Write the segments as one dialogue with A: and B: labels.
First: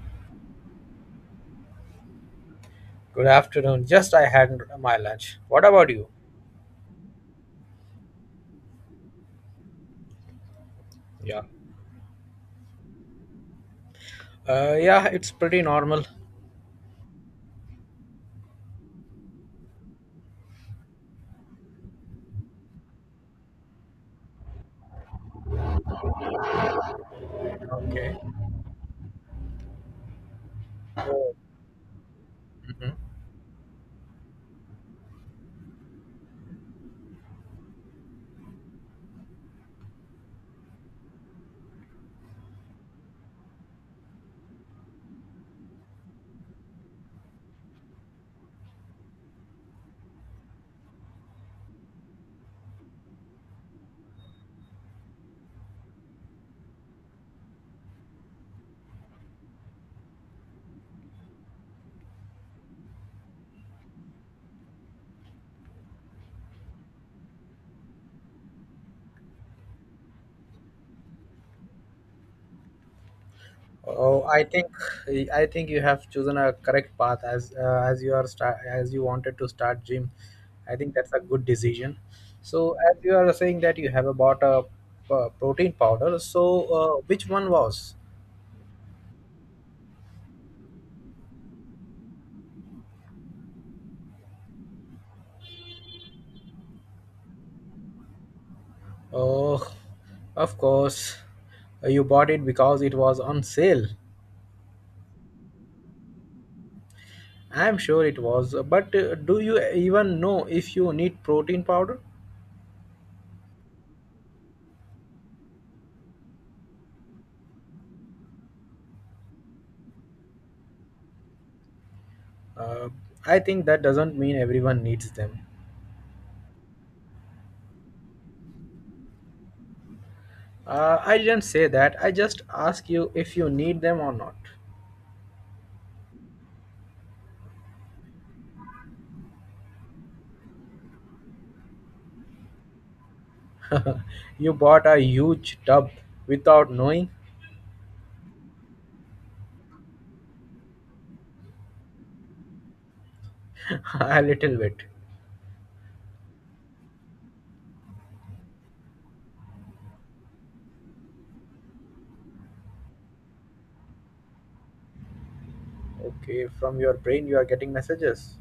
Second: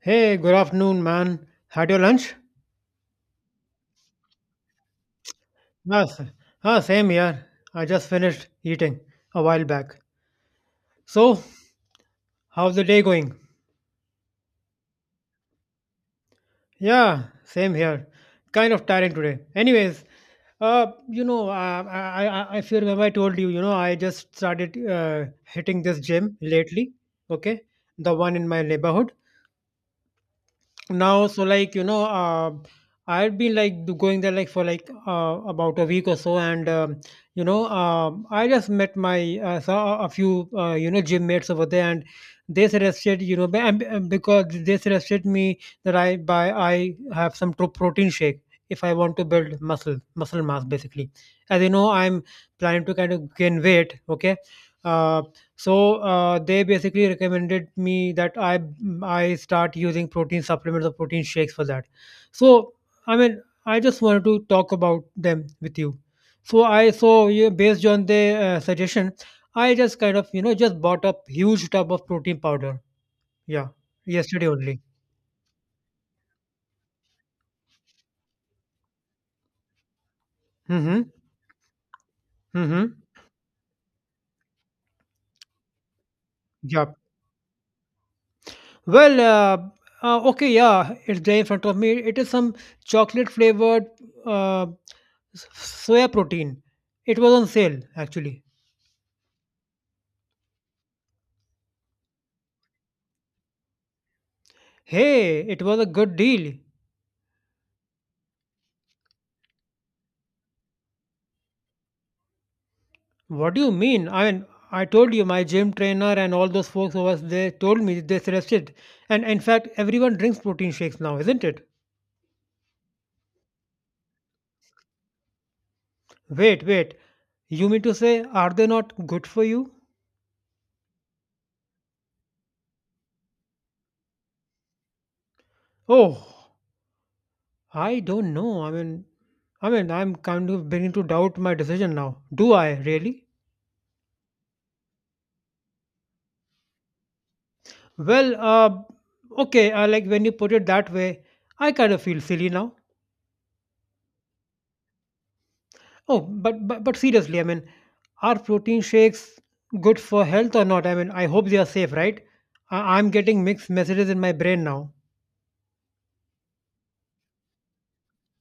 A: Hey, good afternoon, man. Had your lunch?
B: Good afternoon. Just I had my lunch. What about you?
A: Yes. Ah, same here. I just finished eating a while back.
B: Yeah.
A: So, how's the day going?
B: Yeah, it's pretty normal.
A: Yeah, same here. Kind of tiring today. Anyways, if you remember, I told you, I just started hitting this gym lately. Okay, the
B: Okay.
A: one in my neighborhood. now
B: Oh,
A: so like you know uh,
B: mhm.
A: I've been like going there, like, for, like, about a week or so. And I just met my saw a few, gym mates over there. And they suggested, you know be- and because they suggested me that I have some protein shake if I want to build muscle mass, basically. As you know, I'm planning to kind of gain weight. Okay. Uh, so uh, they basically recommended me that I start using protein supplements or protein shakes for that. So, I mean, I just wanted to talk about them with you. So, yeah, based on the suggestion, I just kind of just bought up huge tub of protein powder. Yeah,
B: Oh, I
A: yesterday
B: think
A: only.
B: I think you have chosen a correct path as as you wanted to start gym. I think
A: Mm-hmm.
B: that's a good decision. So
A: Mm-hmm.
B: as you are saying that you have bought a protein powder. So
A: Yeah.
B: which one was?
A: Well, okay, yeah, it's there in front of me. It is some chocolate flavored, uh, soya protein. It was on sale, actually.
B: Oh, of course, you bought it because it was on sale.
A: Hey, it was a good deal.
B: I'm sure it was, but do you even know if you need protein powder?
A: What do you mean? I mean, I told you, my gym trainer and all those folks over there told me, they suggested. And in fact, everyone drinks protein shakes now, isn't it?
B: Uh, I think that doesn't mean everyone needs them.
A: Wait, wait. You mean to say, are they not good for you?
B: I didn't say that, I just asked you if you need them or not.
A: Oh, I don't know. I mean, I'm kind of beginning to doubt my decision now. Do I really?
B: You bought a huge tub without knowing
A: Well, okay. Like, when you put it that way, I kind of feel silly now.
B: a little bit.
A: Oh, but seriously, I mean, are protein shakes good for health or not? I mean, I hope they are safe, right? I'm getting mixed messages in my brain now.
B: Okay, from your brain you are getting messages.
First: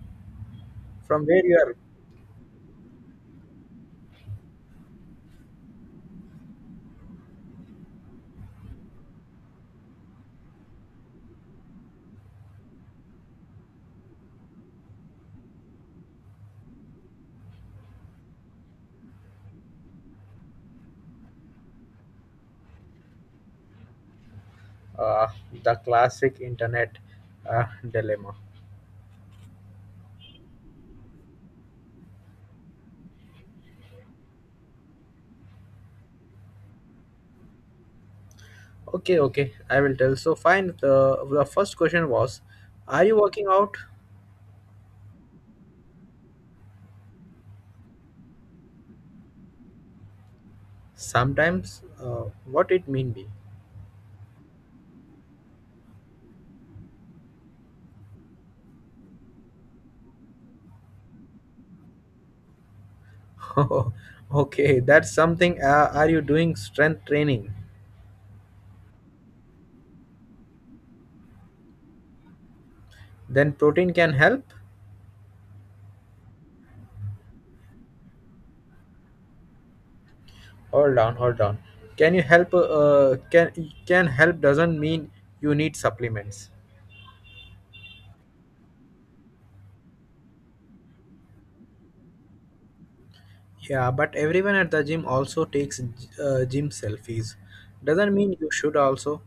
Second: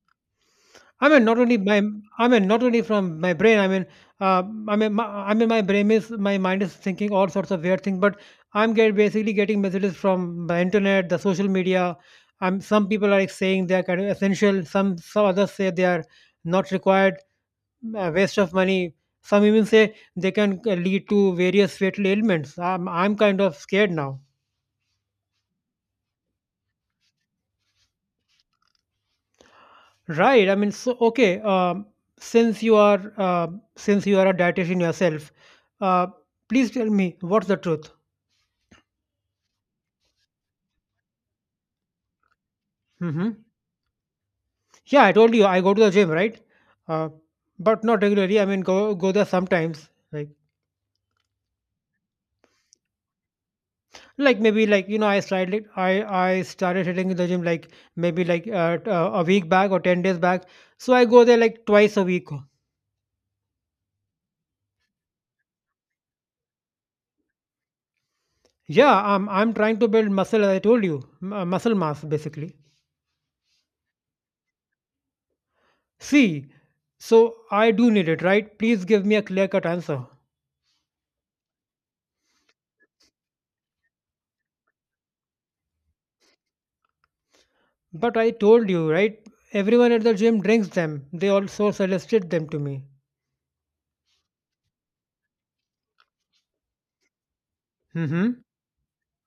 A: I
B: From
A: mean, not
B: where you
A: only
B: are?
A: my, I mean, not only from my brain. Uh, I mean, my brain is, my mind is thinking all sorts of weird things. But I'm get basically getting messages from the internet, the social media. Some people are like saying they are kind of essential. Some others say they are not required, a waste of money. Some even say they can lead to various fatal ailments. I'm kind of scared now.
B: Uh, the classic internet dilemma.
A: Right. I mean, so okay. Since you are uh, since you are a dietitian yourself, uh, please tell me what's the truth.
B: Okay, okay, I will tell. So, fine. The first question was, are you
A: Hmm.
B: working out?
A: Yeah, I told you I go to the gym, right? Uh, but not regularly. I mean, go there sometimes. Like
B: Sometimes, what it mean be?
A: like maybe, like, I started, I started hitting the gym, like, maybe, like, a week back or 10 days back. So I go there like twice a week.
B: Okay, that's something. Are you doing strength training?
A: Yeah, I'm trying to build muscle. As I told you, muscle mass basically.
B: Then protein can help.
A: See, so I do need it, right? Please give me a clear cut answer.
B: Hold on, hold on. Can you help? Can help doesn't mean you need supplements.
A: But I told you, right? Everyone at the gym drinks them. They also suggested them to me.
B: Yeah, but everyone at the gym also takes gym selfies. Doesn't mean you should also.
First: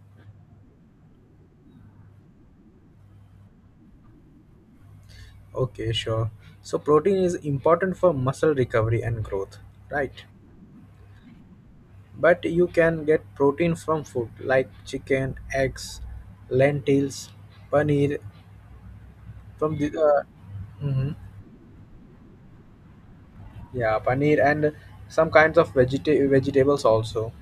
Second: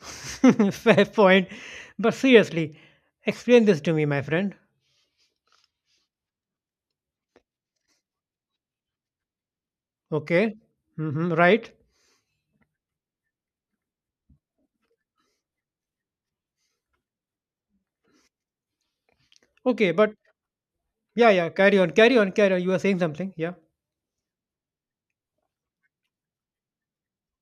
A: Mm-hmm. Fair point. But seriously, explain this to me, my friend.
B: Okay, sure. So protein is important for muscle recovery and growth, right?
A: Okay. Mm-hmm. Right.
B: But you can get protein from food like chicken, eggs, lentils, paneer from the
A: Okay, but
B: uh, mhm.
A: yeah, yeah, carry on, carry on, carry on. You are saying something. Yeah.
B: Yeah, paneer and some kinds of vegetables also.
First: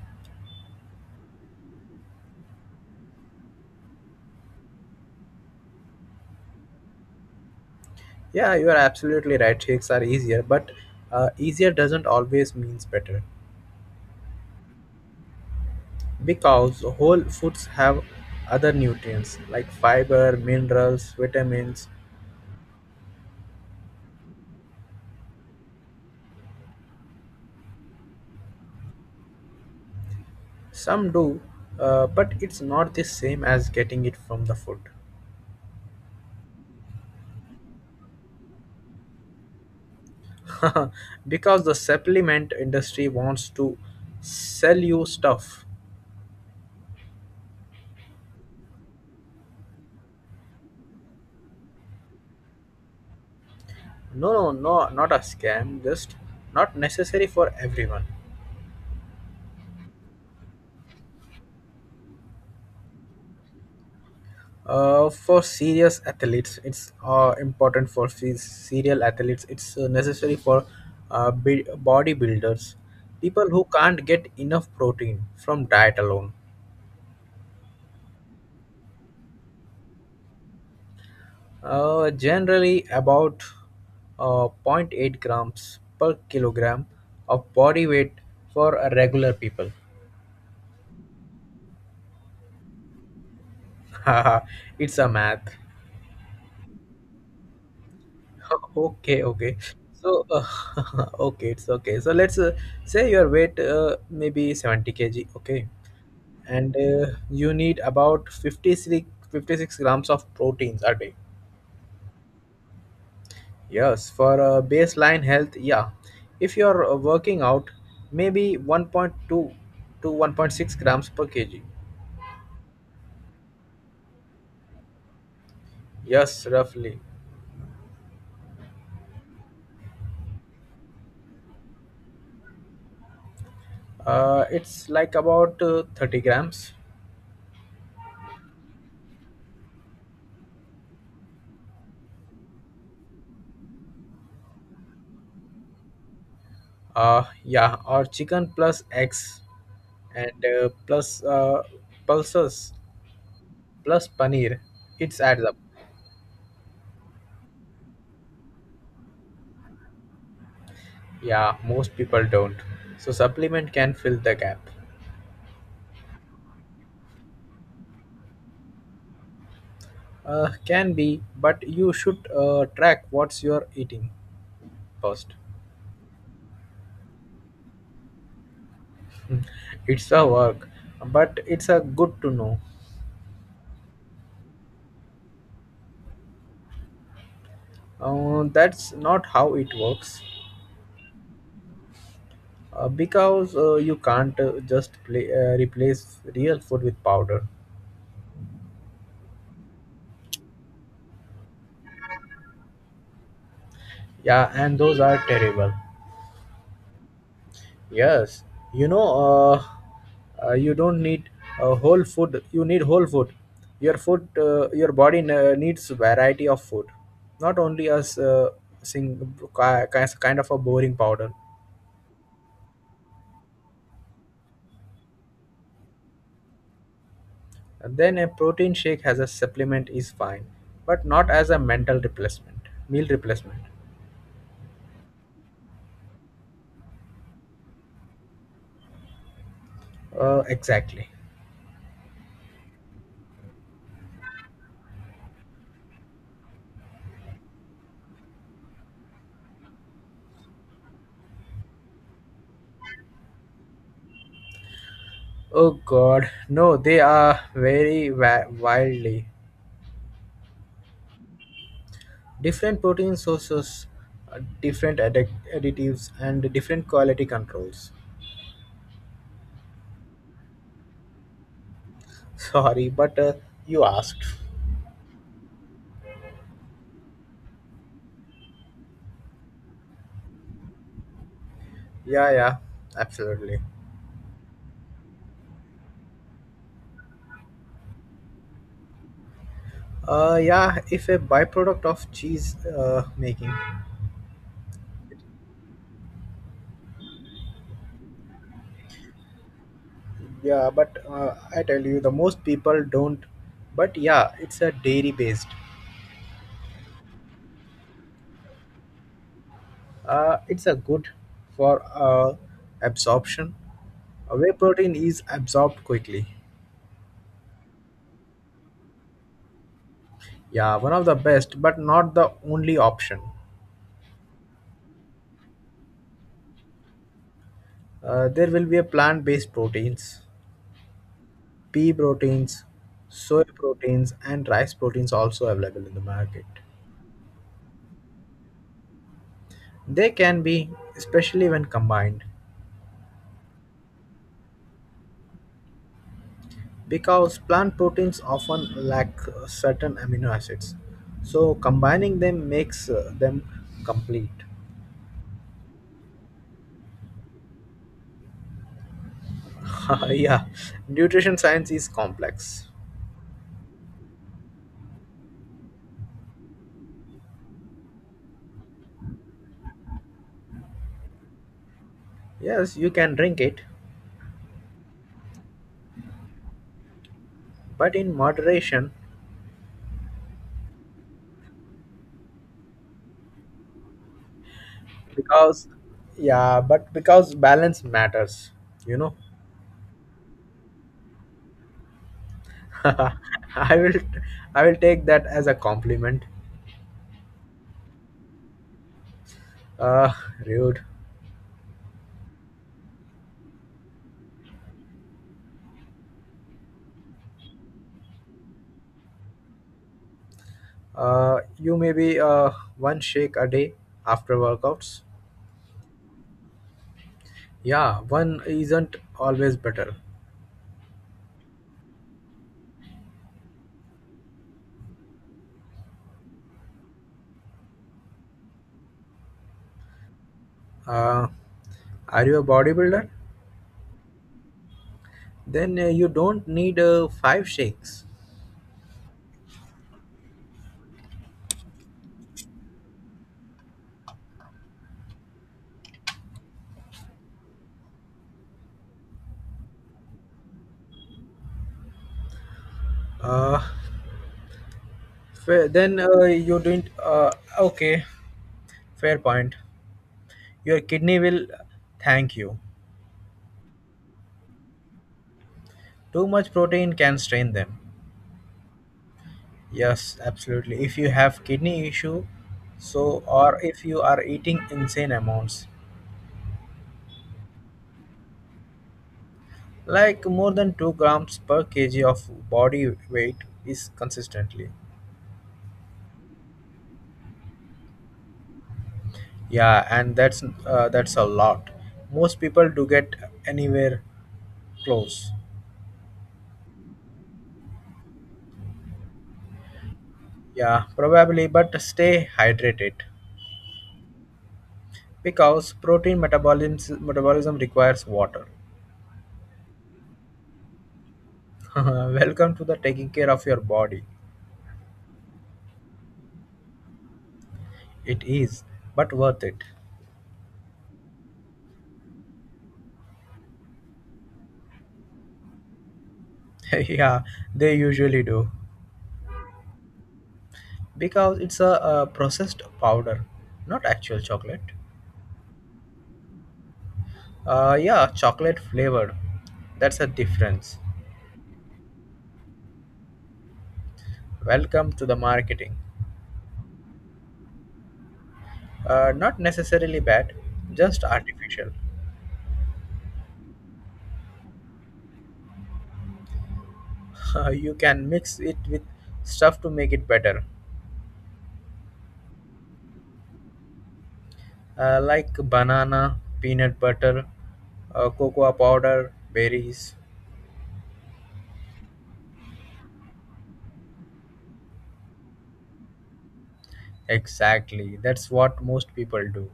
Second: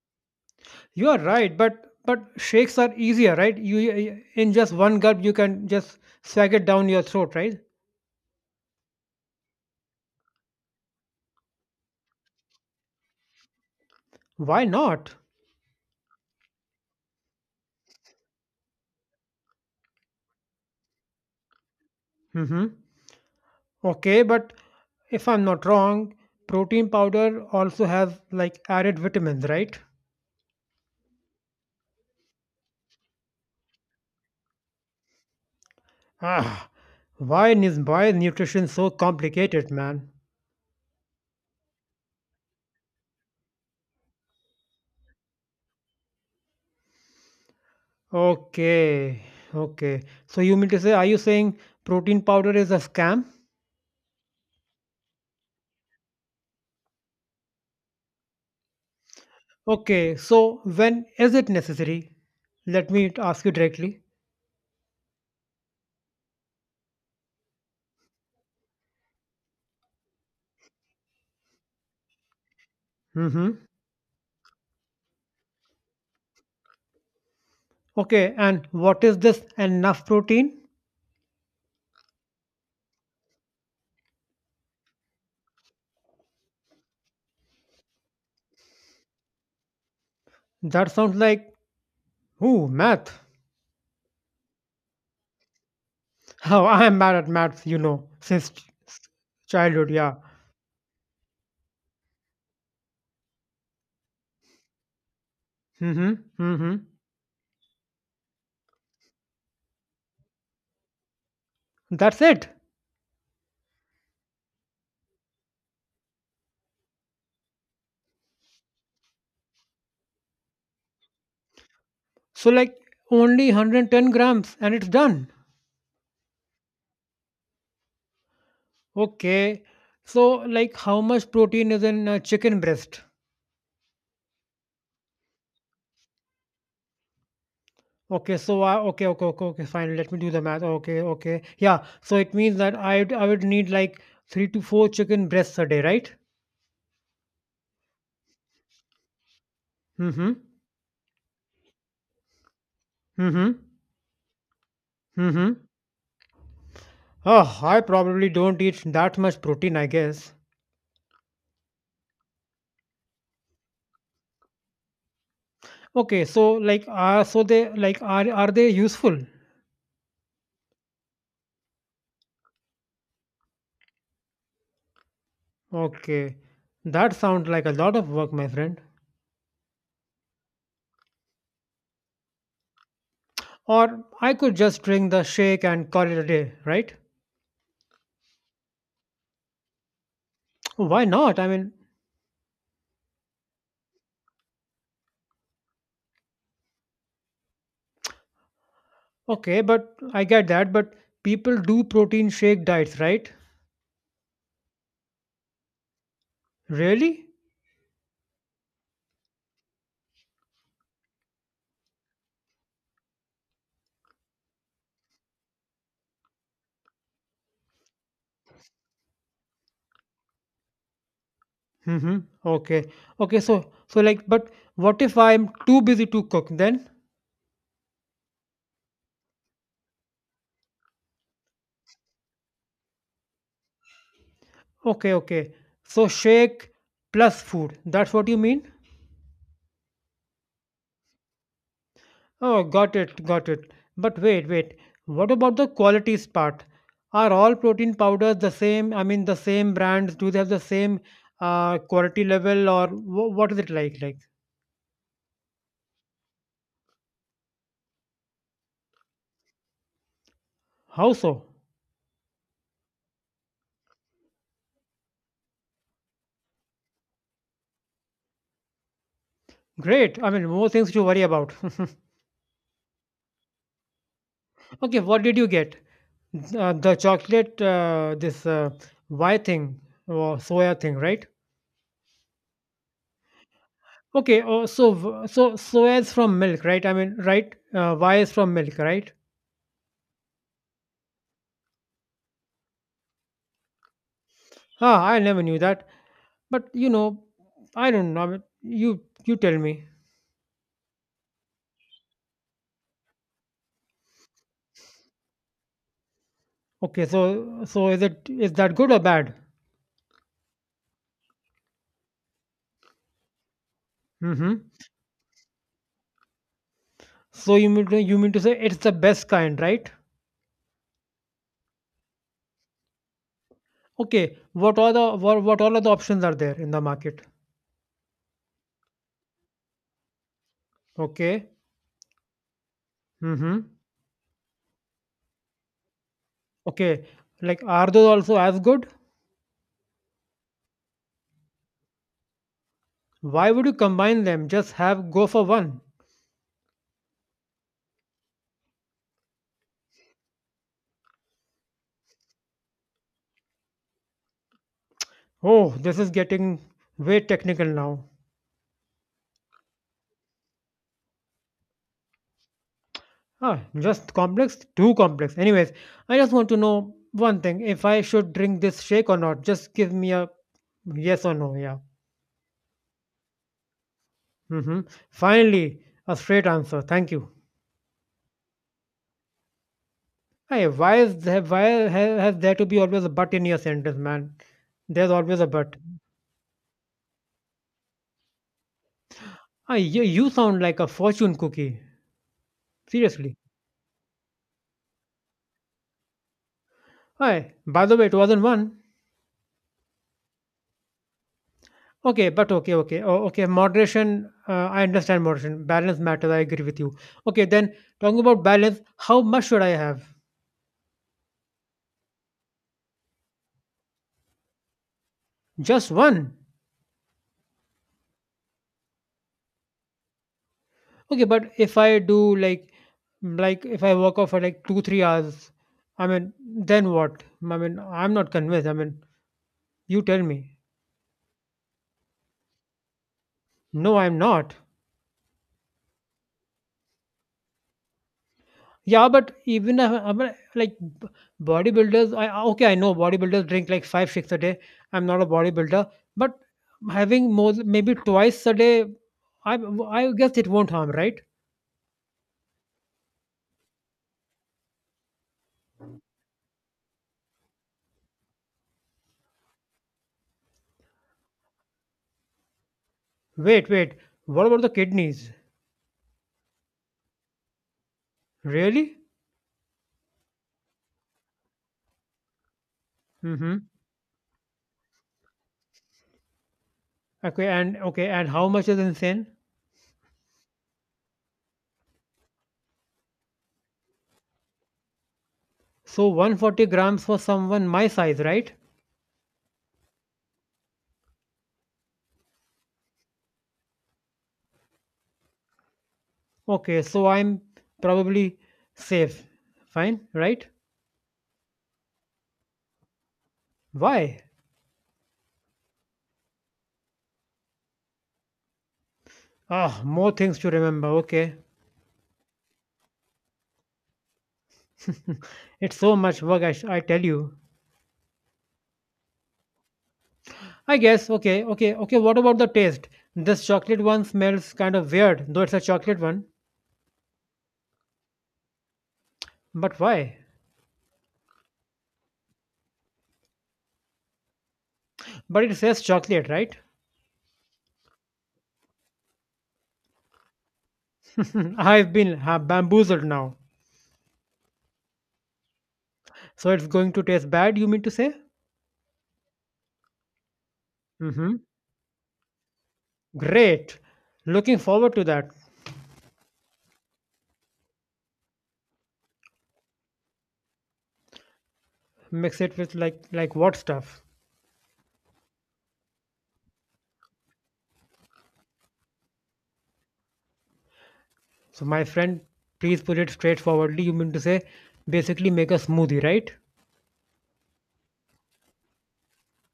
A: You are right, but shakes are easier, right? In just one gulp you can just swag it down your throat, right?
B: Yeah, you are absolutely right. Shakes are easier, but easier doesn't always means better
A: Why not?
B: because whole foods have other nutrients like fiber, minerals, vitamins.
A: Mm-hmm. Okay, but if I'm not wrong, protein powder also has like added vitamins, right?
B: Some do, but it's not the same as getting it from the food.
A: Ah, why is nutrition so complicated, man?
B: Because the supplement industry wants to sell you stuff.
A: Okay, okay. So you mean to say, are you saying protein powder is a scam?
B: No, no, no, not a scam, just not necessary for everyone.
A: Okay, so when is it necessary? Let me ask you directly.
B: For serious athletes, it's important for serial athletes, it's necessary for bodybuilders, people
A: Mm-hmm.
B: who can't get enough protein from diet alone.
A: Okay, and what is this enough protein?
B: Generally, about zero point 0.8 grams per kilogram of body weight for a regular people.
A: That sounds like, ooh, math.
B: It's a math.
A: Oh, I'm bad at maths, since
B: Okay, okay.
A: childhood. Yeah.
B: So, okay, it's okay. So let's say your weight maybe 70 kg, okay?
A: Mm-hmm.
B: And
A: Mm-hmm.
B: you need about 56 56 grams of proteins a day.
A: That's it.
B: Yes, for baseline health, yeah. If you're working out, maybe 1.2 to 1.6 grams per kg.
A: So, like, only 110 grams and it's done.
B: Yes, roughly.
A: Okay. So, like, how much protein is in a chicken breast?
B: It's like about 30 grams.
A: Okay, so I, okay, okay, okay, okay, fine. Let me do the math. Okay, okay, yeah. So it means that I would need like three to four chicken breasts a day, right?
B: Yeah, or chicken plus eggs and
A: Mm-hmm.
B: plus pulses
A: Mm-hmm.
B: plus paneer. It adds
A: Mm-hmm.
B: up.
A: Oh, I probably don't eat that much protein, I guess.
B: Yeah, most people don't. So supplement can fill the gap.
A: Okay, so, like, are they useful?
B: Can be, but you should track what's you're eating first.
A: Okay. That sounds like a lot of work, my friend.
B: It's a work, but it's a good to know.
A: Or I could just drink the shake and call it a day, right?
B: That's not how it works,
A: Why not? I mean,
B: because you can't replace real food with powder.
A: okay, but I get that, but people do protein shake diets, right?
B: Yeah, and those are terrible.
A: Really?
B: Yes, you know, uh, you don't need whole food. You need whole food. Your body needs variety of food, not only as sing kind of a boring powder.
A: Mm-hmm. Okay. Okay, so, like, but what if I'm too busy to cook then?
B: And then a protein shake as a supplement is fine, but not as a meal replacement.
A: Okay, okay. So, shake plus food. That's what you mean?
B: Exactly.
A: Oh, got it, got it. But wait, wait. What about the qualities part? Are all protein powders the same? I mean, the same brands? Do they have the same quality level, or what is it like? Like,
B: Oh God, no, they are very wildly
A: how so?
B: different protein sources, different additives, and different quality controls.
A: Great. I mean, more things to worry about.
B: Sorry, but you asked.
A: Okay, what did you get? The chocolate, this Y thing or soya thing, right?
B: Yeah, yeah, absolutely.
A: Okay. Oh, so soya is from milk, right? I mean, right? Y is from milk, right?
B: Yeah, if a byproduct of cheese making.
A: Ah, I never knew that. But you know, I don't know. I mean, you tell me.
B: Yeah, but I tell you, the most people don't. But yeah, it's a dairy based.
A: Okay, so, is that good or bad?
B: It's a good for absorption. Whey
A: Mm-hmm.
B: protein is absorbed quickly.
A: You mean to say it's the best kind, right?
B: Yeah, one of the best, but not the only option.
A: Okay. What all of the options are there in the market?
B: There will be a plant-based proteins,
A: Okay.
B: pea proteins, soy
A: Mm-hmm.
B: proteins, and rice proteins also available in the market.
A: Okay. Like, are those also as good?
B: They can be, especially when combined.
A: Why would you combine them? Just have go for one.
B: Because plant proteins often lack certain amino acids, so combining them makes them complete.
A: Oh, this is getting way technical now.
B: Yeah, nutrition science is complex.
A: Ah, just complex? Too complex. Anyways, I just want to know one thing, if I should drink this shake or not. Just give me a yes or no. Yeah.
B: Yes, you can drink it,
A: Mm-hmm. Finally, a straight answer. Thank you.
B: but in moderation.
A: Hey, why is there, why ha- has there to be always a but in your sentence, man? There's always a
B: because
A: but.
B: yeah but because balance matters you know
A: Ah, you sound like a fortune cookie. Seriously.
B: i will I will take that as a compliment.
A: Hi. By the way, it wasn't one.
B: uh Rude.
A: Okay, but okay. Moderation, I understand moderation. Balance matters. I agree with you. Okay, then talking about balance, how much should I have?
B: You maybe one shake a day after workouts.
A: Just one.
B: Yeah, one isn't always better.
A: Okay, but if I do, like, if I work out for like 2 3 hours, I mean, then what? I mean, I'm not convinced. I mean, you tell me.
B: Uh, are you a bodybuilder?
A: No, I'm not.
B: Then you don't need five shakes.
A: Yeah, but even if I'm like bodybuilders, okay, I know bodybuilders drink like five, six a day. I'm not a bodybuilder, but having more, maybe twice a day, I I guess it won't harm, right?
B: Uh, then, you didn't. Okay, fair point. Your kidney will thank you.
A: Wait, wait. What about the kidneys?
B: Too much protein can strain them.
A: Really?
B: Yes, absolutely. If you have kidney issue, so
A: Mm-hmm.
B: or if you are eating insane amounts,
A: Okay, and how much is insane?
B: like more than 2 grams per kg of body weight is consistently.
A: So, 140 grams for someone my size, right?
B: Yeah, and that's a lot. Most people do get anywhere close.
A: Okay, so I'm probably safe. Fine, right?
B: Yeah, probably, but stay hydrated
A: Why?
B: because protein metabolism requires water.
A: Ah, more things to remember. Okay.
B: Welcome to the taking care of your body.
A: It's so much work, I tell you.
B: It is, but worth it.
A: I guess, okay, what about the taste? This chocolate one smells kind of weird, though it's a chocolate one.
B: Yeah, they usually do.
A: But why?
B: Because it's a processed powder, not actual chocolate.
A: But it says chocolate, right?
B: Yeah, chocolate flavored. That's a difference.
A: I've been bamboozled now.
B: Welcome to the marketing.
A: So it's going to taste bad, you mean to say?
B: Not necessarily bad, just
A: Mm-hmm.
B: artificial.
A: Great. Looking forward to that.
B: You can mix it with stuff to make it better,
A: Mix it with, like, what stuff?
B: like banana, peanut butter, cocoa powder, berries.
A: So, my friend, please put it straightforwardly. You mean to say, basically make a smoothie, right?
B: Exactly, that's what most people do.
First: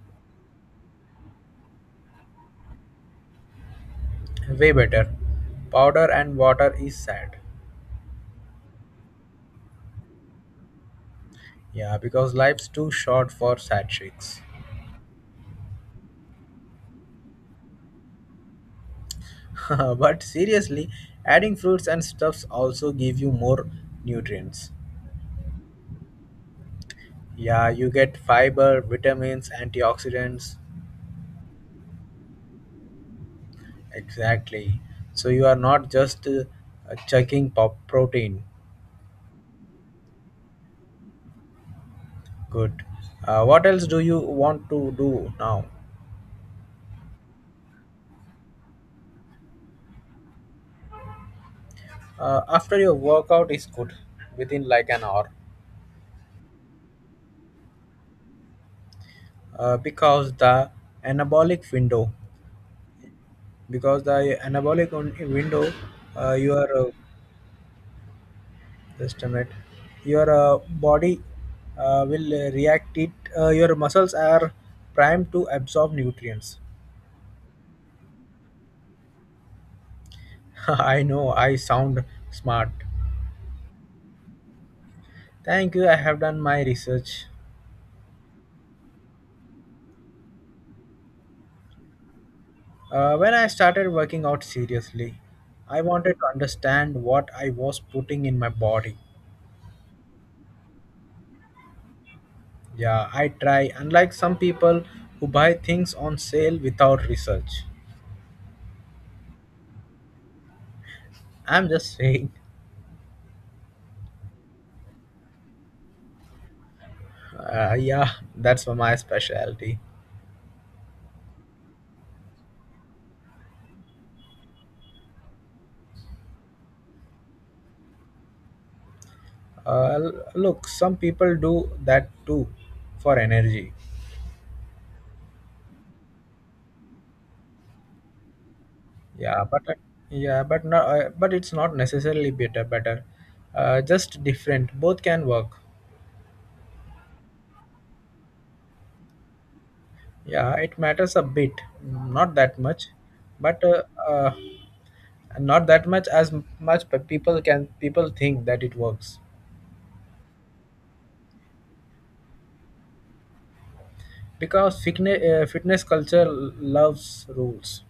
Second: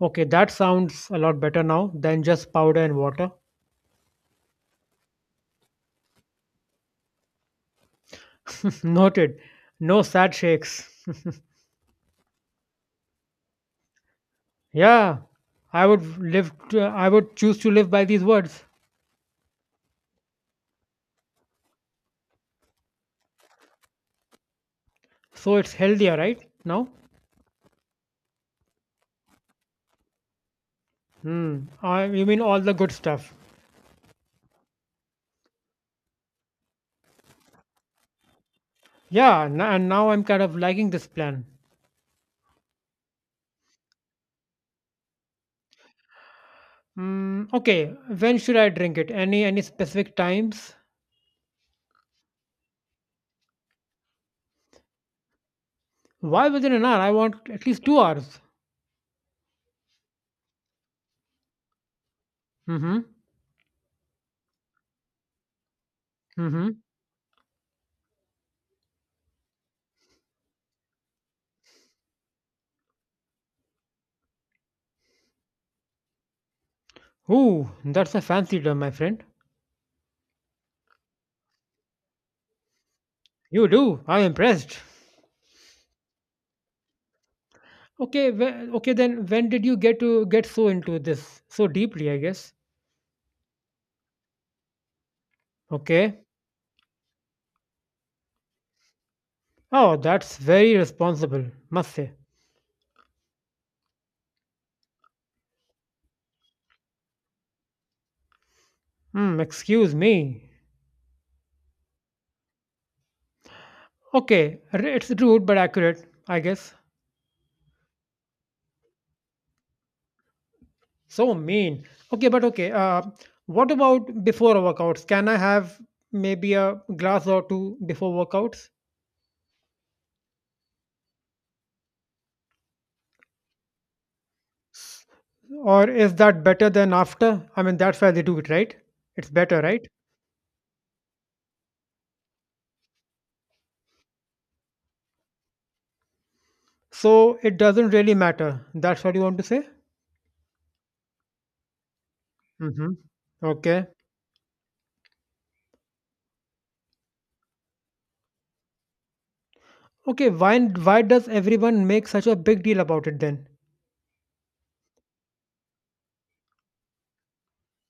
A: Okay, that sounds a lot better now than just powder and water.
B: Way better. Powder and water is sad.
A: Noted. No sad shakes.
B: Yeah, because life's too short for sad shakes.
A: Yeah, I would live. I would choose to live by these words.
B: But seriously, adding fruits and stuffs also give you more nutrients.
A: So it's healthier, right? Now,
B: Yeah, you get fiber, vitamins, antioxidants.
A: hmm. You mean all the good stuff?
B: Exactly. So you are not just checking pop protein.
A: Yeah, and now I'm kind of liking this plan.
B: Good. What else do you want to do now?
A: Hmm. Okay, when should I drink it? Any specific times?
B: After your workout is good, within like an hour.
A: Why within an hour? I want at least 2 hours.
B: uh, because the anabolic window,
A: Mm-hmm.
B: because the anabolic window, your
A: Mm-hmm.
B: just a minute, your body will react it. Your muscles are primed to absorb nutrients.
A: Ooh, that's a fancy term, my friend.
B: I know I sound smart.
A: You do. I'm impressed.
B: Thank you, I have done my research.
A: Okay, whe- okay then when did you get so into this so deeply, I guess?
B: When I started working out seriously, I wanted
A: Okay.
B: to understand what I was putting in my body.
A: Oh, that's very responsible, must say.
B: Yeah, I try, unlike some people who buy things on sale without research.
A: Hmm, excuse me.
B: I'm just saying,
A: Okay, it's rude but accurate, I guess.
B: yeah, that's my specialty.
A: So mean. Okay, but okay. What about before workouts? Can I have maybe a glass or two before workouts?
B: Look, some people do that too for energy.
A: Or is that better than after? I mean, that's why they do it, right? It's
B: Yeah,
A: better,
B: but uh,
A: right?
B: yeah, but it's not necessarily better. Better, just different. Both can work.
A: So it doesn't really matter. That's what you want to say?
B: Yeah, it matters a bit, not that much,
A: Mhm.
B: but
A: Okay.
B: uh, not that much as much people can people think that it works.
A: Okay, why does everyone make such a big deal about it then?
B: Because fitness culture loves rules.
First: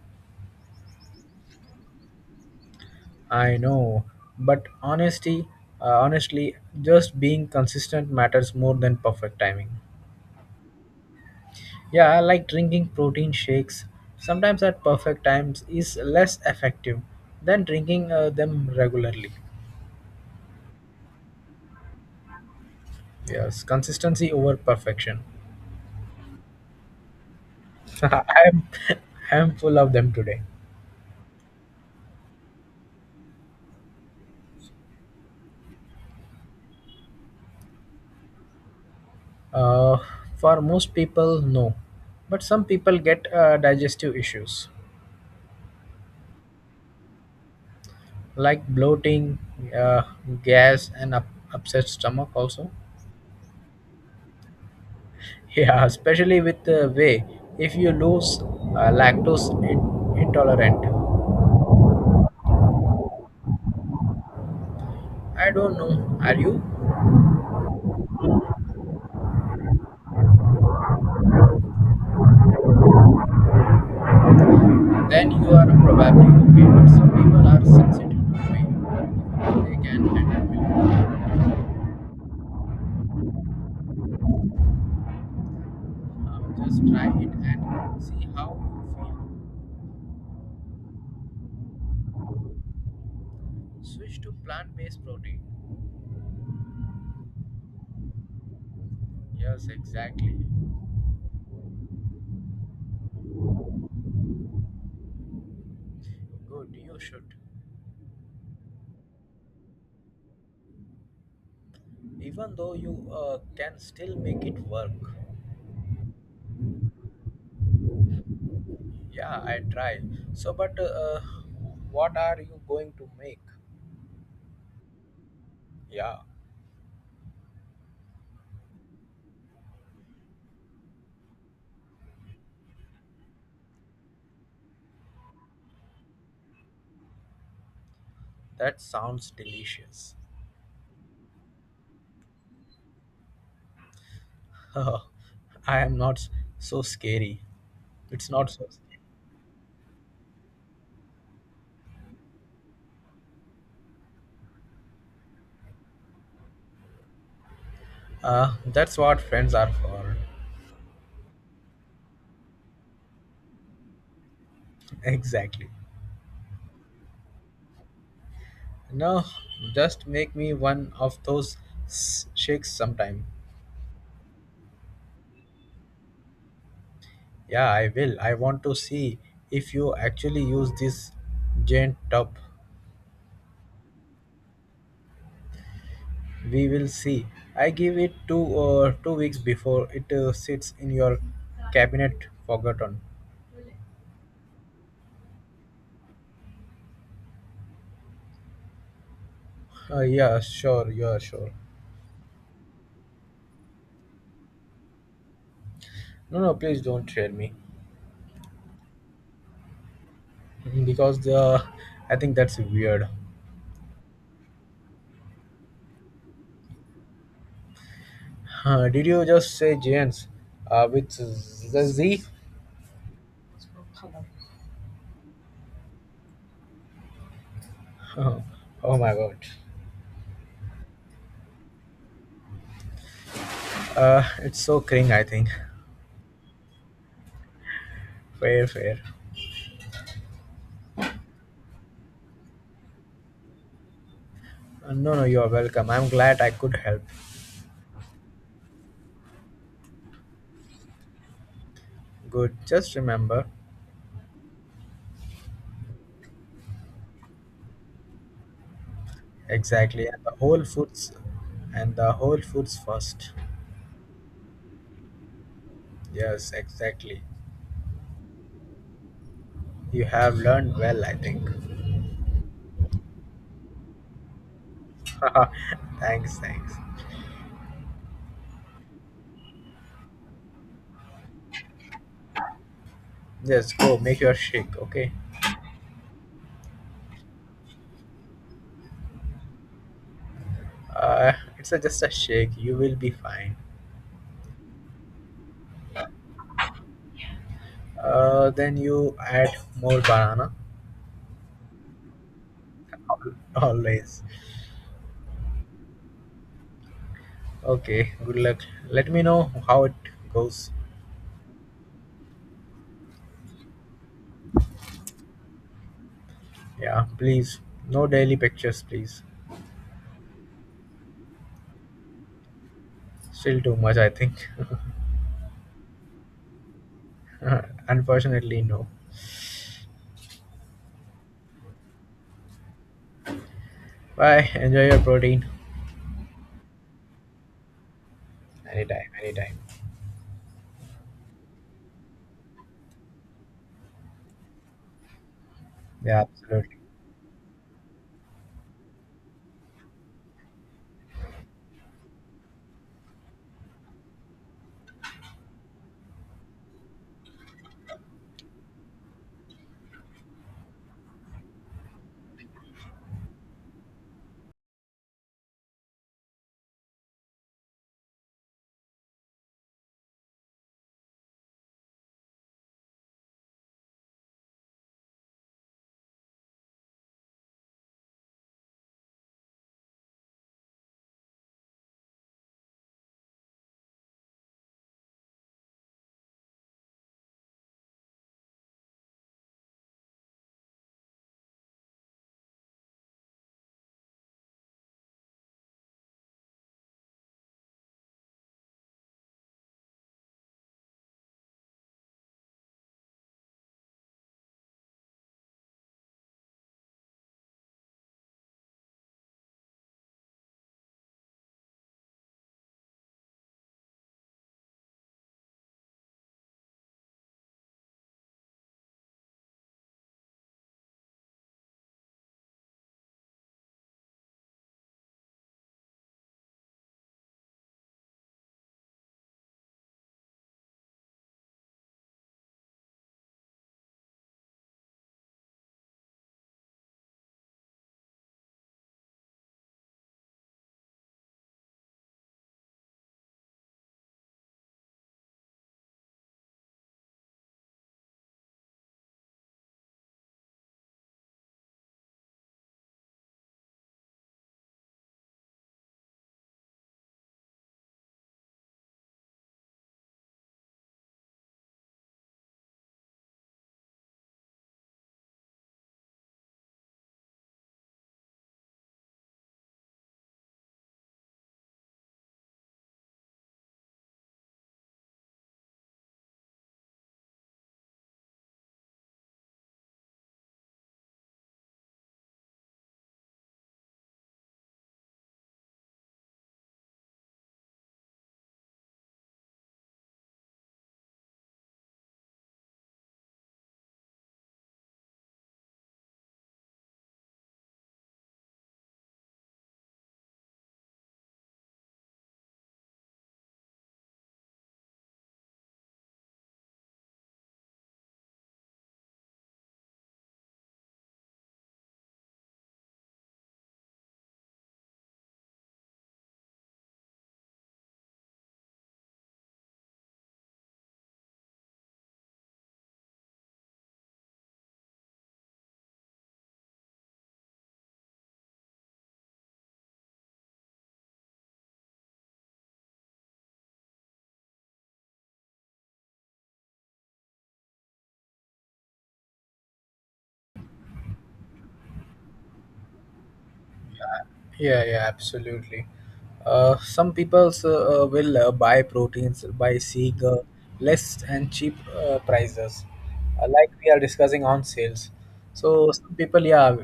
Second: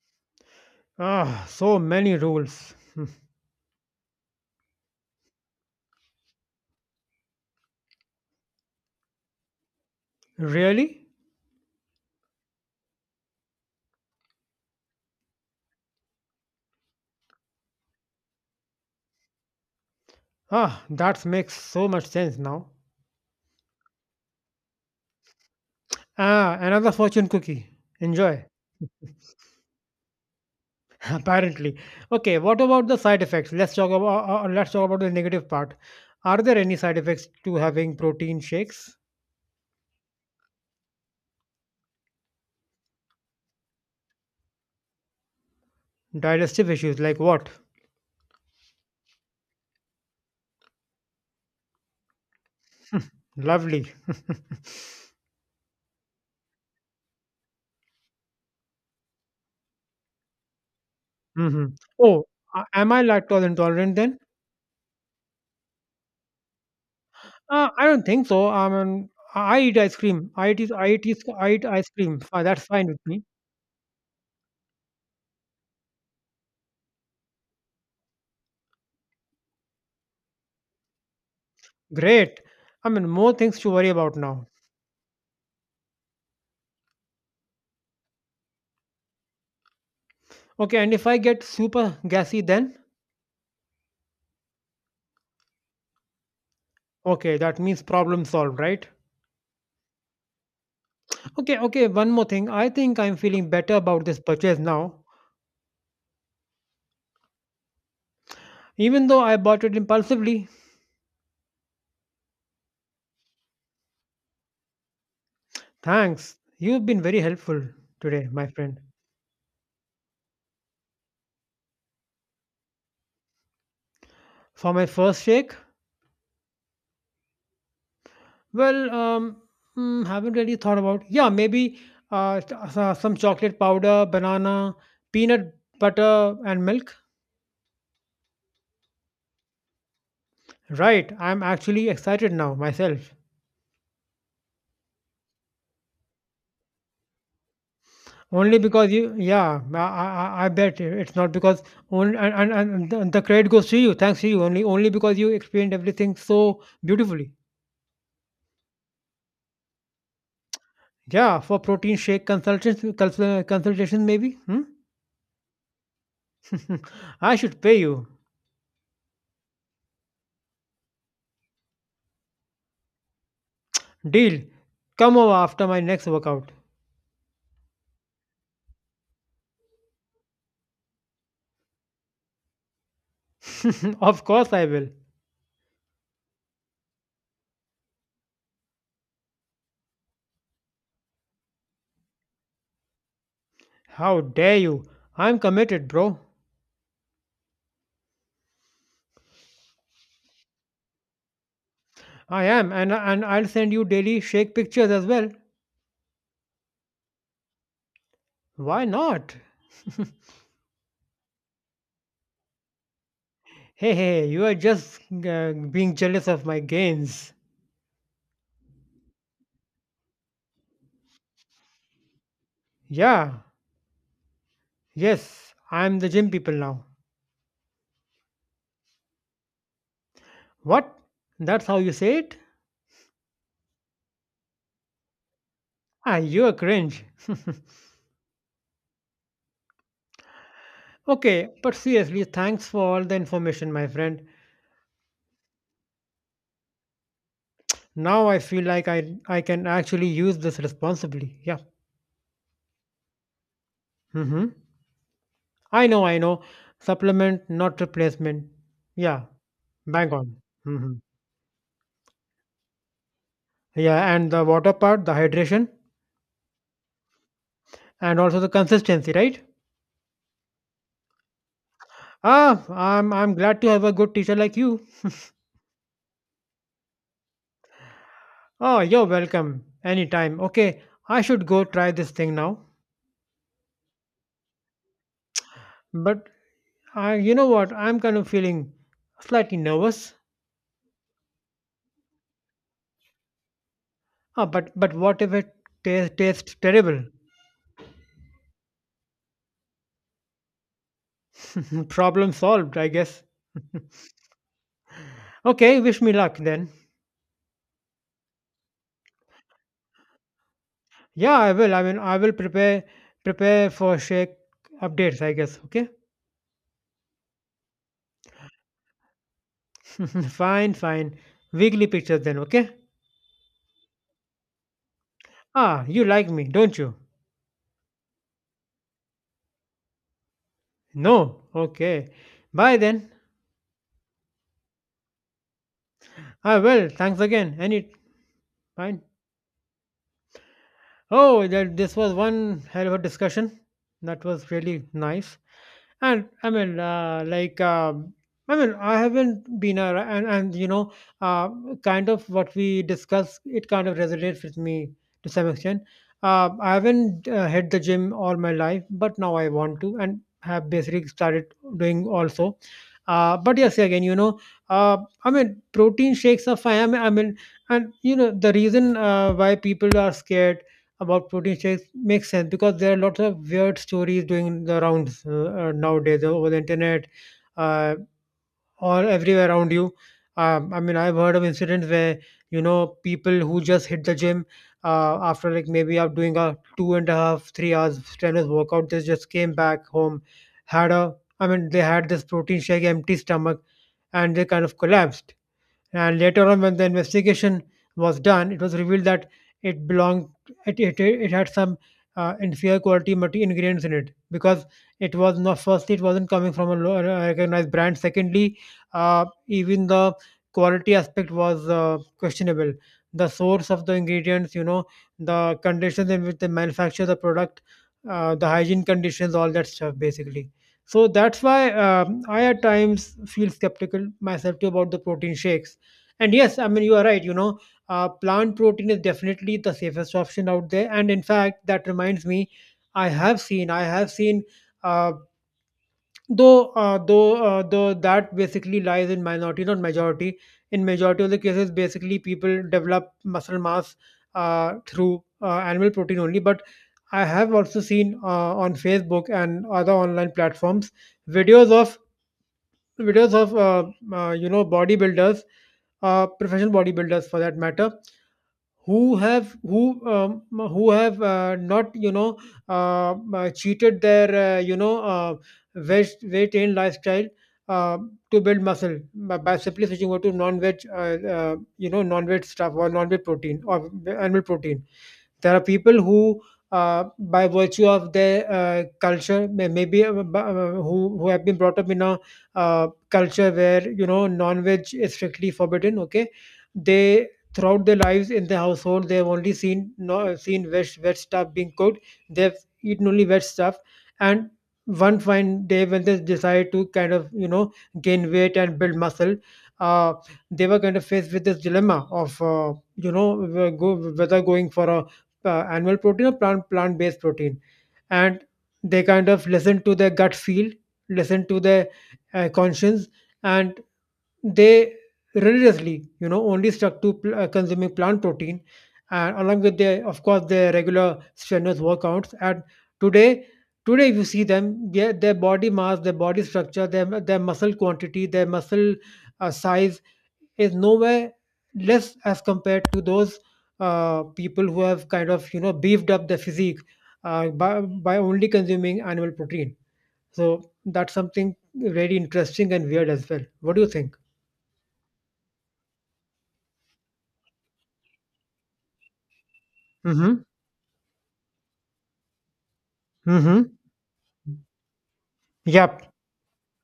A: Ah, so many rules. Hmm.
B: I know, but honestly, just being consistent matters more than perfect timing.
A: Really?
B: Yeah, I like drinking protein shakes. Sometimes at perfect times is less effective than drinking them regularly.
A: Ah, that makes so much sense now.
B: Yes, consistency over perfection.
A: Ah, another fortune cookie. Enjoy.
B: I'm I'm full of them today.
A: Apparently. Okay, what about the side effects? Let's talk about the negative part. Are there any side effects to having protein shakes?
B: Uh, for most people, no, but some people get digestive issues
A: Digestive issues like what?
B: like bloating, uh, gas, and upset stomach also.
A: Lovely.
B: Yeah, especially with the whey. If you lose lactose intolerant.
A: Hmm. Oh, am I lactose intolerant then?
B: I don't know. Are you?
A: I don't think so. I mean, I eat ice cream. I eat ice cream. That's fine with me.
B: Then you are probably okay. But some people are sensitive to whey. They can handle milk.
A: Great. I mean, more things to worry about now.
B: Just try it and see how you feel.
A: Okay, and if I get super gassy, then
B: Switch to plant based protein.
A: okay, that means problem solved, right?
B: Yes, exactly.
A: Okay, okay. One more thing. I think I'm feeling better about this purchase now,
B: Good, you should.
A: even though I bought it impulsively.
B: Even though you can still make it work.
A: Thanks. You've been very helpful today, my friend.
B: Yeah, I try. So, but what are you going to make?
A: For my first shake,
B: Yeah,
A: well, haven't really thought about. Yeah, maybe some chocolate powder, banana, peanut butter, and milk.
B: that sounds delicious.
A: Right, I'm actually excited now myself.
B: I am not s- So scary. It's not
A: Only
B: so
A: because
B: scary.
A: you, yeah, I bet it's not because only and the credit goes to you. Thanks to you, only, only because you explained everything so beautifully.
B: That's what friends are for.
A: Yeah, for protein shake consultations, consultations maybe. Hmm?
B: Exactly.
A: I should pay you.
B: No, just make me one of those shakes sometime.
A: Deal. Come over after my next workout.
B: Yeah, I will. I want to see if you actually use this giant tub.
A: Of course I will.
B: We will see. I give it 2 weeks before it sits in your cabinet forgotten.
A: How dare you? I'm committed, bro.
B: Yeah, sure. Yeah, sure.
A: I am, and I'll send you daily shake pictures as well.
B: No, no, please don't share me.
A: Why not?
B: Mm-hmm, because the I think that's weird.
A: Hey, hey, hey, you are just being jealous of my gains.
B: Did you just say giants with the Z?
A: Yeah, yes, I'm the gym people now.
B: Oh my god.
A: What? That's how you say it?
B: It's so cringe. I think.
A: Ah, you're cringe.
B: Fair, fair.
A: Okay, but seriously, thanks for all the information, my friend.
B: No, no, you are welcome. I'm glad I could help.
A: Now I feel like I can actually use this responsibly. Yeah.
B: Good. Just remember,
A: Mm-hmm. I know, I know. Supplement, not replacement. Yeah,
B: exactly,
A: bang
B: and the
A: on.
B: whole
A: Hmm.
B: foods and the whole foods first.
A: Yeah, and the water part, the hydration,
B: Yes, exactly.
A: and also the consistency, right?
B: You have learned well, I think.
A: Ah, I'm glad to have a good teacher like you.
B: Thanks, thanks.
A: Oh, you're welcome. Anytime. Okay, I should go try this thing now.
B: Just go make your shake, okay?
A: But I, you know what? I'm kind of feeling slightly nervous.
B: Uh, it's just a shake. You will be fine.
A: Ah, but what if it tastes terrible?
B: Then you add more banana.
A: Problem solved, I guess.
B: Always.
A: Okay, wish me luck then.
B: Okay. Good luck. Let me know how it goes.
A: Yeah, I will. I mean, I will prepare for Sheikh updates, I guess. Okay.
B: Yeah, please. No daily pictures, please.
A: Fine, fine. Weekly pictures then. Okay.
B: Still too much, I think.
A: Ah, you like me, don't you?
B: Unfortunately, no.
A: No. Okay. Bye then.
B: Bye. Enjoy your protein.
A: I will. Thanks again. Any fine.
B: Anytime, anytime.
A: Oh, that this was one hell of a discussion. That was really nice.
B: Yeah,
A: And I
B: absolutely.
A: mean, like, I mean, I haven't been a and you know, uh, kind of what we discuss, it kind of resonates with me to some extent. I haven't hit the gym all my life, but now I want to, and have basically started doing also. But yes, again, you know, uh, I mean, protein shakes are fine. And you know, the reason why people are scared about protein shakes makes sense because there are lots of weird stories doing the rounds nowadays over the internet, uh, or everywhere around you. I mean, I've heard of incidents where you know people who just hit the gym after like maybe up doing a 2.5, 3 hours strenuous workout, they just came back home, I mean, they had this protein shake, empty stomach, and they kind of collapsed, and later on, when the investigation was done, it was revealed that it belonged, it had some inferior quality ingredients in it because it was not, firstly, it wasn't coming from a a recognized brand. Secondly, even the quality aspect was questionable. The source of the ingredients, you know, the conditions in which they manufacture the product, the hygiene conditions, all that stuff, basically. So that's why I at times feel skeptical myself too about the protein shakes. And yes, I mean, you are right. You know, plant protein is definitely the safest option out there. And in fact, that reminds me, I have seen, uh, though that basically lies in minority, not majority. In majority of the cases, basically people develop muscle mass through animal protein only. But I have also seen on Facebook and other online platforms videos of you know, bodybuilders, professional bodybuilders for that matter, who have who um, who have not, you know, cheated their you know, weight in lifestyle uh, to build muscle by simply switching over to non-veg, you know, non-veg stuff or non-veg protein or animal protein. There are people who, by virtue of their culture, maybe who have been brought up in a uh, culture where you know non-veg is strictly forbidden. Okay, they throughout their lives in the household they have only seen no seen veg stuff being cooked. They've eaten only veg stuff, and one fine day when they decide to kind of, you know, gain weight and build muscle. Uh, they were kind of faced with this dilemma of, you know, whether going for a animal protein or plant based protein, and they kind of listen to their gut feel, listen to their conscience, and they religiously, you know, only stuck to consuming plant protein, and along with their, of course, their regular strenuous workouts, and today today if you see them, their body mass, their body structure, their muscle quantity, their muscle size is nowhere less as compared to those people who have kind of, you know, beefed up their physique by only consuming animal protein. So that's something very interesting and weird as well. What do you think?
B: Yeah, yeah, absolutely. Some people will buy proteins by seeing
A: Mm-hmm,
B: less and cheap prices,
A: mm-hmm.
B: like we are discussing on sales. So
A: Yep.
B: some people, yeah,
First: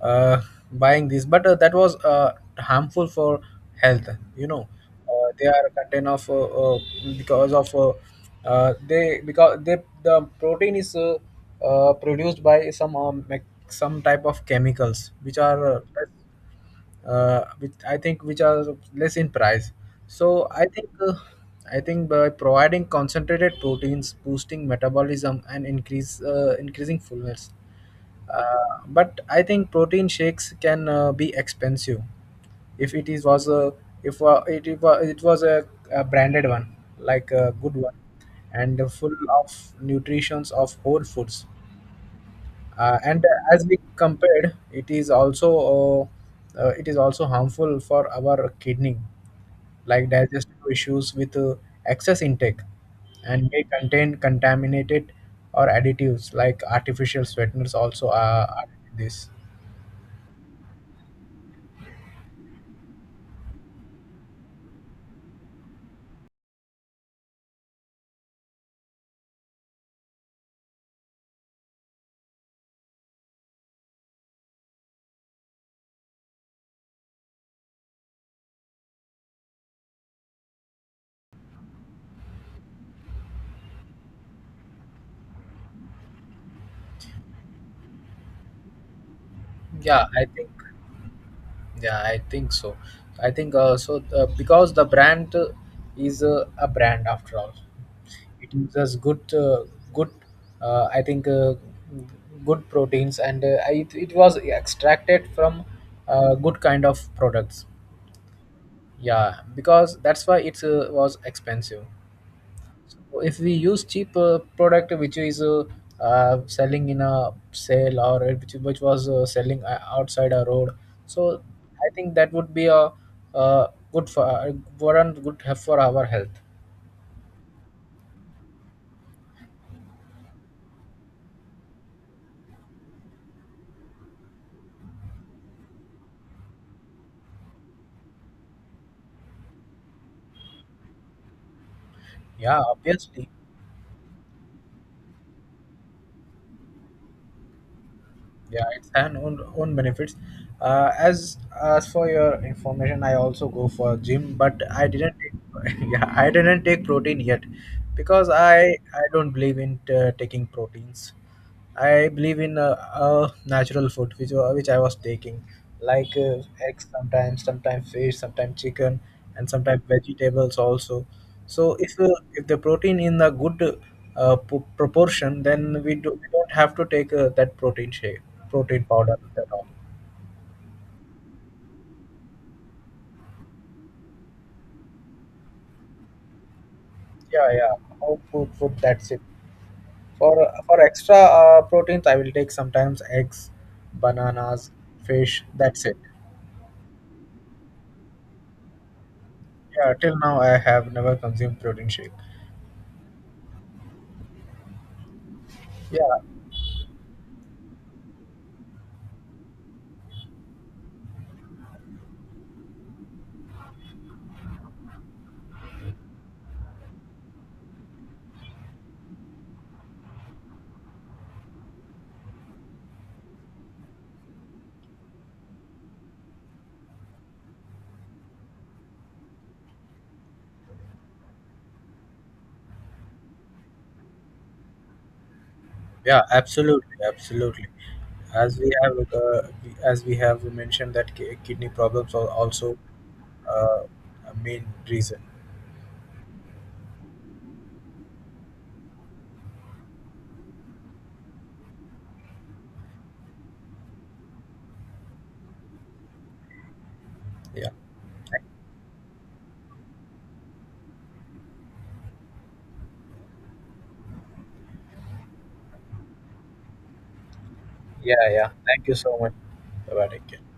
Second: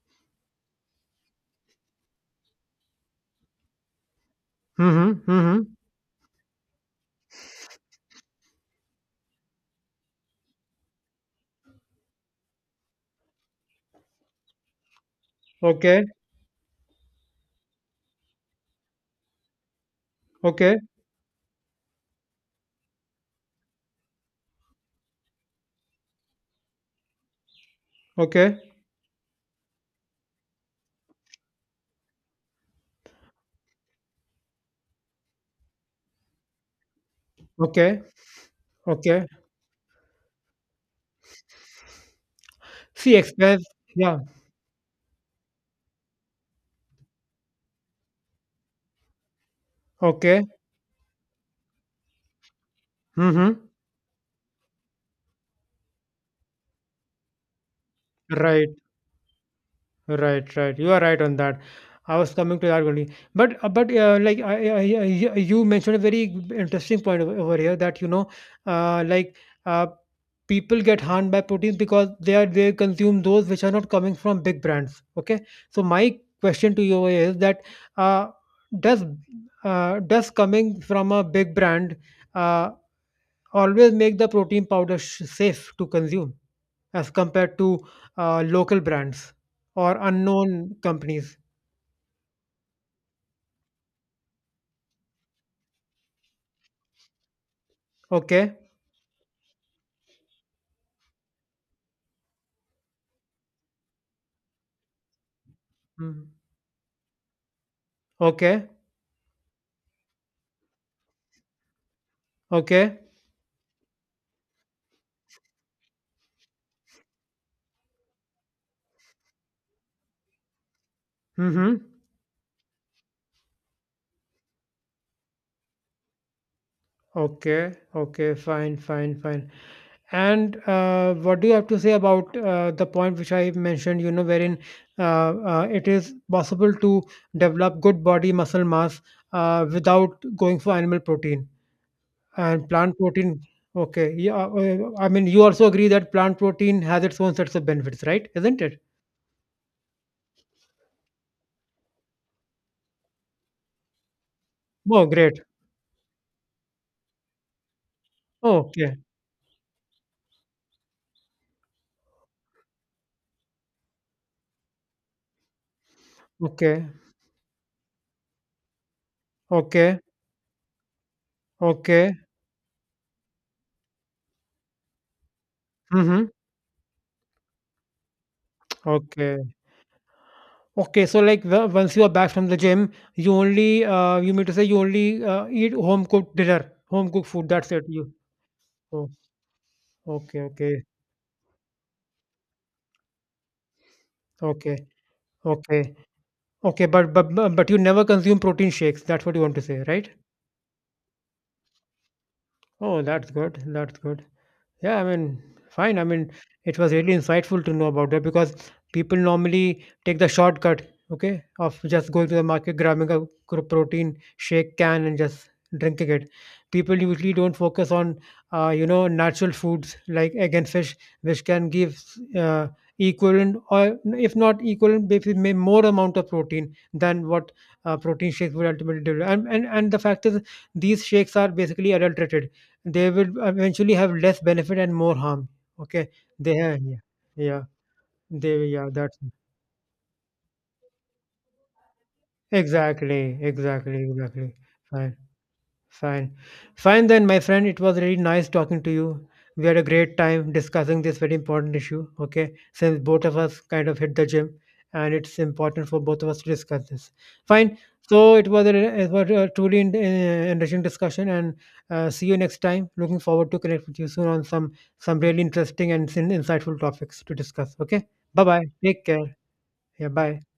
B: uh, buying this, but that was harmful for health. You know,
A: Mm-hmm,
B: they
A: mm-hmm.
B: are content of, uh, because of uh, because they the protein is produced by some some type of chemicals which are
A: Okay,
B: which I think which are less in price. So I
A: okay,
B: think uh, I think by providing concentrated proteins, boosting metabolism, and increase increasing fullness.
A: okay,
B: But I think protein shakes can be expensive if it is was a if it was a branded one like a good one
A: okay,
B: and full
A: okay.
B: of nutritions of whole foods,
A: See,
B: and
A: express.
B: as we
A: Yeah.
B: compared, it is also harmful for our kidney, like
A: Okay.
B: digestive issues with excess intake, and
A: Mm-hmm.
B: may contain contaminated or additives like artificial sweeteners also are
A: Right.
B: in this.
A: Right, right. You are right on that. I was coming to that only, but I, you mentioned a very interesting point over here that, you know, like uh, people get harmed by proteins because they consume those which are not coming from big brands. Okay, so my question to you is that uh, does does coming from a big brand uh, always make the protein powder safe to consume, as compared to local brands or
B: Yeah, I think.
A: unknown companies.
B: Yeah, I think so. I think because the brand is a brand after all. It
A: Okay.
B: gives us good good I think good proteins, and it was extracted from
A: Mm.
B: good kind of products.
A: Okay.
B: Yeah, because that's why it was expensive.
A: Okay.
B: If we use cheap product which is selling in a sale, or which was selling outside a road. So
A: Mm-hmm.
B: I think that would be uh good for not good have for our health.
A: Okay. Okay. Fine. Fine. Fine. And what do you have to say about the point which I mentioned? You know, wherein it is possible to develop good body muscle mass without going for animal protein
B: Yeah,
A: and plant
B: obviously.
A: protein. Okay. Yeah. I mean, you also agree that plant protein has its own sets of benefits, right? Isn't
B: Yeah,
A: it?
B: it's an own benefits. Uh, as as for your information, I also go for gym, but I
A: Oh,
B: didn't.
A: great.
B: Yeah, I didn't take protein yet because I
A: Okay,
B: I don't believe in taking proteins. I believe in natural food, which I was taking, like eggs
A: okay,
B: sometimes, sometimes fish, sometimes chicken, and sometimes
A: okay,
B: vegetables also. So if uh,
A: okay.
B: if the protein in a good proportion, then we
A: Mhm.
B: don't have to take that protein shake, protein powder at
A: Okay.
B: all.
A: Okay, so, like, the once you are back from the gym, you only, you mean to say you only, eat home cooked dinner, home cooked food,
B: Yeah, yeah.
A: that's it, you.
B: Whole food.
A: Oh,
B: That's it. For
A: okay,
B: for
A: okay,
B: extra proteins, I will take sometimes eggs, bananas,
A: okay,
B: fish. That's
A: okay,
B: it.
A: okay, but you never consume protein shakes, that's what you want to say,
B: Yeah.
A: right?
B: Till now, I have never consumed protein shake.
A: Oh, that's good, that's good. Yeah, I mean, fine.
B: Yeah.
A: I mean, it was really insightful to know about that because people normally take the shortcut, okay, of just going to the market, grabbing a protein shake can and just drinking it. People usually don't focus on, you know, natural foods like egg and fish, which can give uh, equivalent, or if not equivalent, maybe more amount of protein than what protein shakes would ultimately deliver. And, the fact is, these shakes are basically adulterated, they will eventually have less benefit and more harm. Okay,
B: Yeah,
A: they have,
B: absolutely,
A: yeah, yeah,
B: absolutely. As
A: they
B: we
A: yeah,
B: have
A: that's
B: uh, as we have mentioned that kidney problems are also
A: exactly,
B: uh,
A: exactly,
B: a
A: exactly.
B: main
A: Fine.
B: reason.
A: Fine. Fine then, my friend. It was really nice talking to you. We had a great time discussing this very important issue. Okay. Since both of us kind of hit the gym and it's important for both of us to discuss this.
B: Yeah.
A: Fine. So
B: Thank-
A: it was a, truly enriching discussion. And see you next time. Looking forward to connect with you soon on some really interesting and insightful topics to discuss. Okay.
B: Yeah,
A: Bye
B: yeah.
A: bye.
B: Thank you
A: Take
B: so much.
A: care.
B: Bye-bye.
A: Yeah.
B: Take
A: Bye.
B: care.